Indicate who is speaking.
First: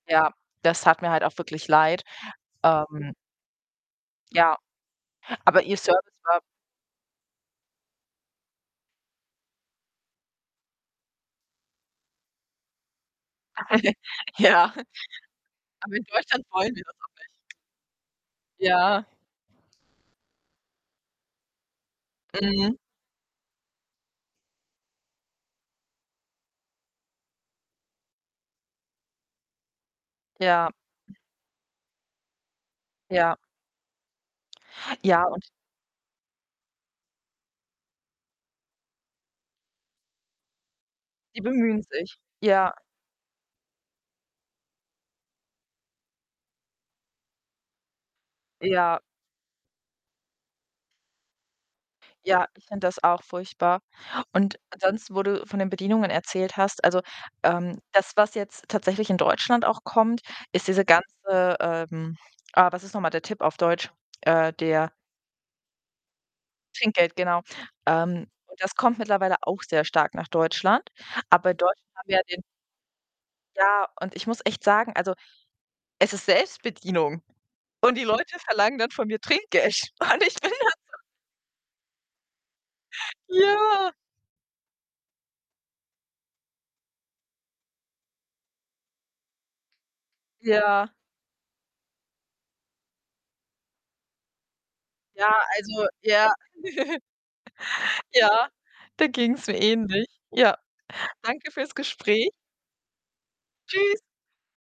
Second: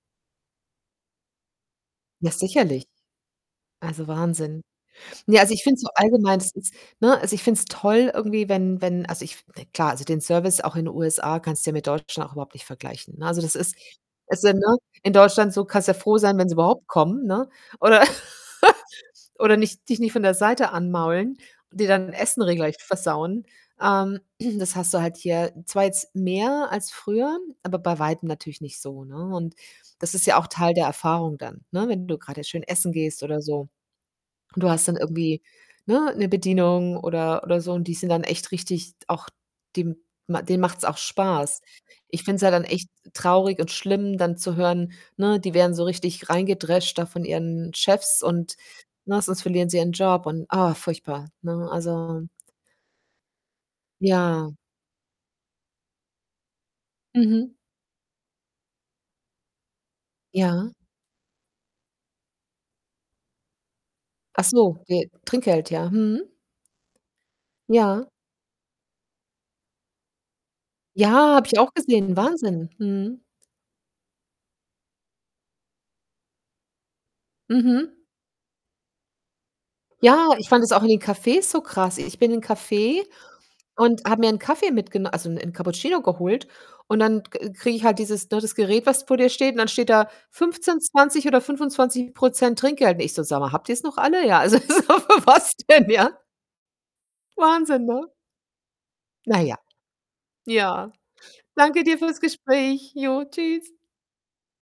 Speaker 1: Ja, das tat mir halt auch wirklich leid.
Speaker 2: Ja, sicherlich.
Speaker 1: Ähm
Speaker 2: Also,
Speaker 1: Ja.
Speaker 2: Wahnsinn. Ne, also
Speaker 1: aber
Speaker 2: ich finde
Speaker 1: Ihr
Speaker 2: es so
Speaker 1: Service
Speaker 2: allgemein,
Speaker 1: war
Speaker 2: es ist ne, also, ich finde es toll irgendwie, wenn wenn also ich f ne, klar, also den Service auch in den USA kannst du ja mit Deutschland auch überhaupt nicht vergleichen, ne? Also, das ist es sind,
Speaker 1: Ja,
Speaker 2: ne, in Deutschland so, kannst ja
Speaker 1: aber in
Speaker 2: froh sein,
Speaker 1: Deutschland
Speaker 2: wenn sie
Speaker 1: wollen wir
Speaker 2: überhaupt
Speaker 1: das
Speaker 2: kommen,
Speaker 1: auch
Speaker 2: ne?
Speaker 1: nicht.
Speaker 2: Oder
Speaker 1: Ja.
Speaker 2: oder nicht dich nicht von der Seite anmaulen und dir dein Essen
Speaker 1: Mhm.
Speaker 2: regelrecht versauen. Ähm, das hast du halt hier zwar jetzt mehr als früher, aber bei Weitem natürlich nicht so, ne, und das ist ja auch
Speaker 1: Ja.
Speaker 2: Teil der Erfahrung dann, ne, wenn du grade schön essen gehst
Speaker 1: Ja.
Speaker 2: oder so und du hast dann
Speaker 1: Ja,
Speaker 2: irgendwie,
Speaker 1: und
Speaker 2: ne, 'ne Bedienung oder oder so und die sind dann echt richtig auch dem denen macht's auch
Speaker 1: Die
Speaker 2: Spaß.
Speaker 1: bemühen sich.
Speaker 2: Ich finde es ja dann
Speaker 1: Ja.
Speaker 2: echt traurig und schlimm dann zu hören ne, die werden so richtig reingedrescht da von ihren Chefs und
Speaker 1: Ja.
Speaker 2: ne, sonst verlieren sie ihren Job und, ah, furchtbar, ne? Also
Speaker 1: Ja, ich finde das auch furchtbar
Speaker 2: Ja.
Speaker 1: und ansonsten, wo du von den Bedienungen erzählt hast, also,
Speaker 2: Mhm.
Speaker 1: ähm, das, was jetzt tatsächlich in Deutschland auch kommt, ist
Speaker 2: Ja.
Speaker 1: diese ganze, ähm ah, was ist noch mal der Tip auf Deutsch?
Speaker 2: Ach
Speaker 1: Äh,
Speaker 2: so,
Speaker 1: der
Speaker 2: de Trinkgeld, ja. Mhm.
Speaker 1: Trinkgeld, genau.
Speaker 2: Ja.
Speaker 1: Ähm, und das kommt mittlerweile auch sehr stark nach Deutschland.
Speaker 2: Ja, habe
Speaker 1: Aber
Speaker 2: ich
Speaker 1: in
Speaker 2: auch
Speaker 1: Deutschland haben
Speaker 2: gesehen,
Speaker 1: wir ja den
Speaker 2: Wahnsinn. Mhm.
Speaker 1: ja, und ich muss echt sagen, also, es ist Selbstbedienung und
Speaker 2: Mhm.
Speaker 1: die Leute verlangen dann von mir Trinkgeld. Und
Speaker 2: Ja,
Speaker 1: ich
Speaker 2: ich
Speaker 1: bin
Speaker 2: fand
Speaker 1: da
Speaker 2: es auch in
Speaker 1: so
Speaker 2: den Cafés so krass. Ich bin in Café
Speaker 1: Ja.
Speaker 2: und habe mir 'n Kaffee mitgeno also 'n 'n Cappuccino geholt, und dann d ke krieg ich halt dieses ne, das Gerät, was vor dir steht und dann steht da 15,
Speaker 1: Ja.
Speaker 2: 20 oder 25 % Trinkgeld und ich so „Sag mal, habt ihr's noch alle?“ Ja, also so, für
Speaker 1: Ja,
Speaker 2: was
Speaker 1: also
Speaker 2: denn, ja?
Speaker 1: ja.
Speaker 2: Wahnsinn, ne?
Speaker 1: Ja, da
Speaker 2: Na
Speaker 1: ging's
Speaker 2: ja.
Speaker 1: mir ähnlich. Ja,
Speaker 2: Ja.
Speaker 1: danke für's
Speaker 2: Danke dir fürs
Speaker 1: Gespräch.
Speaker 2: Gespräch. Jo, Tschüss.
Speaker 1: Tschüss.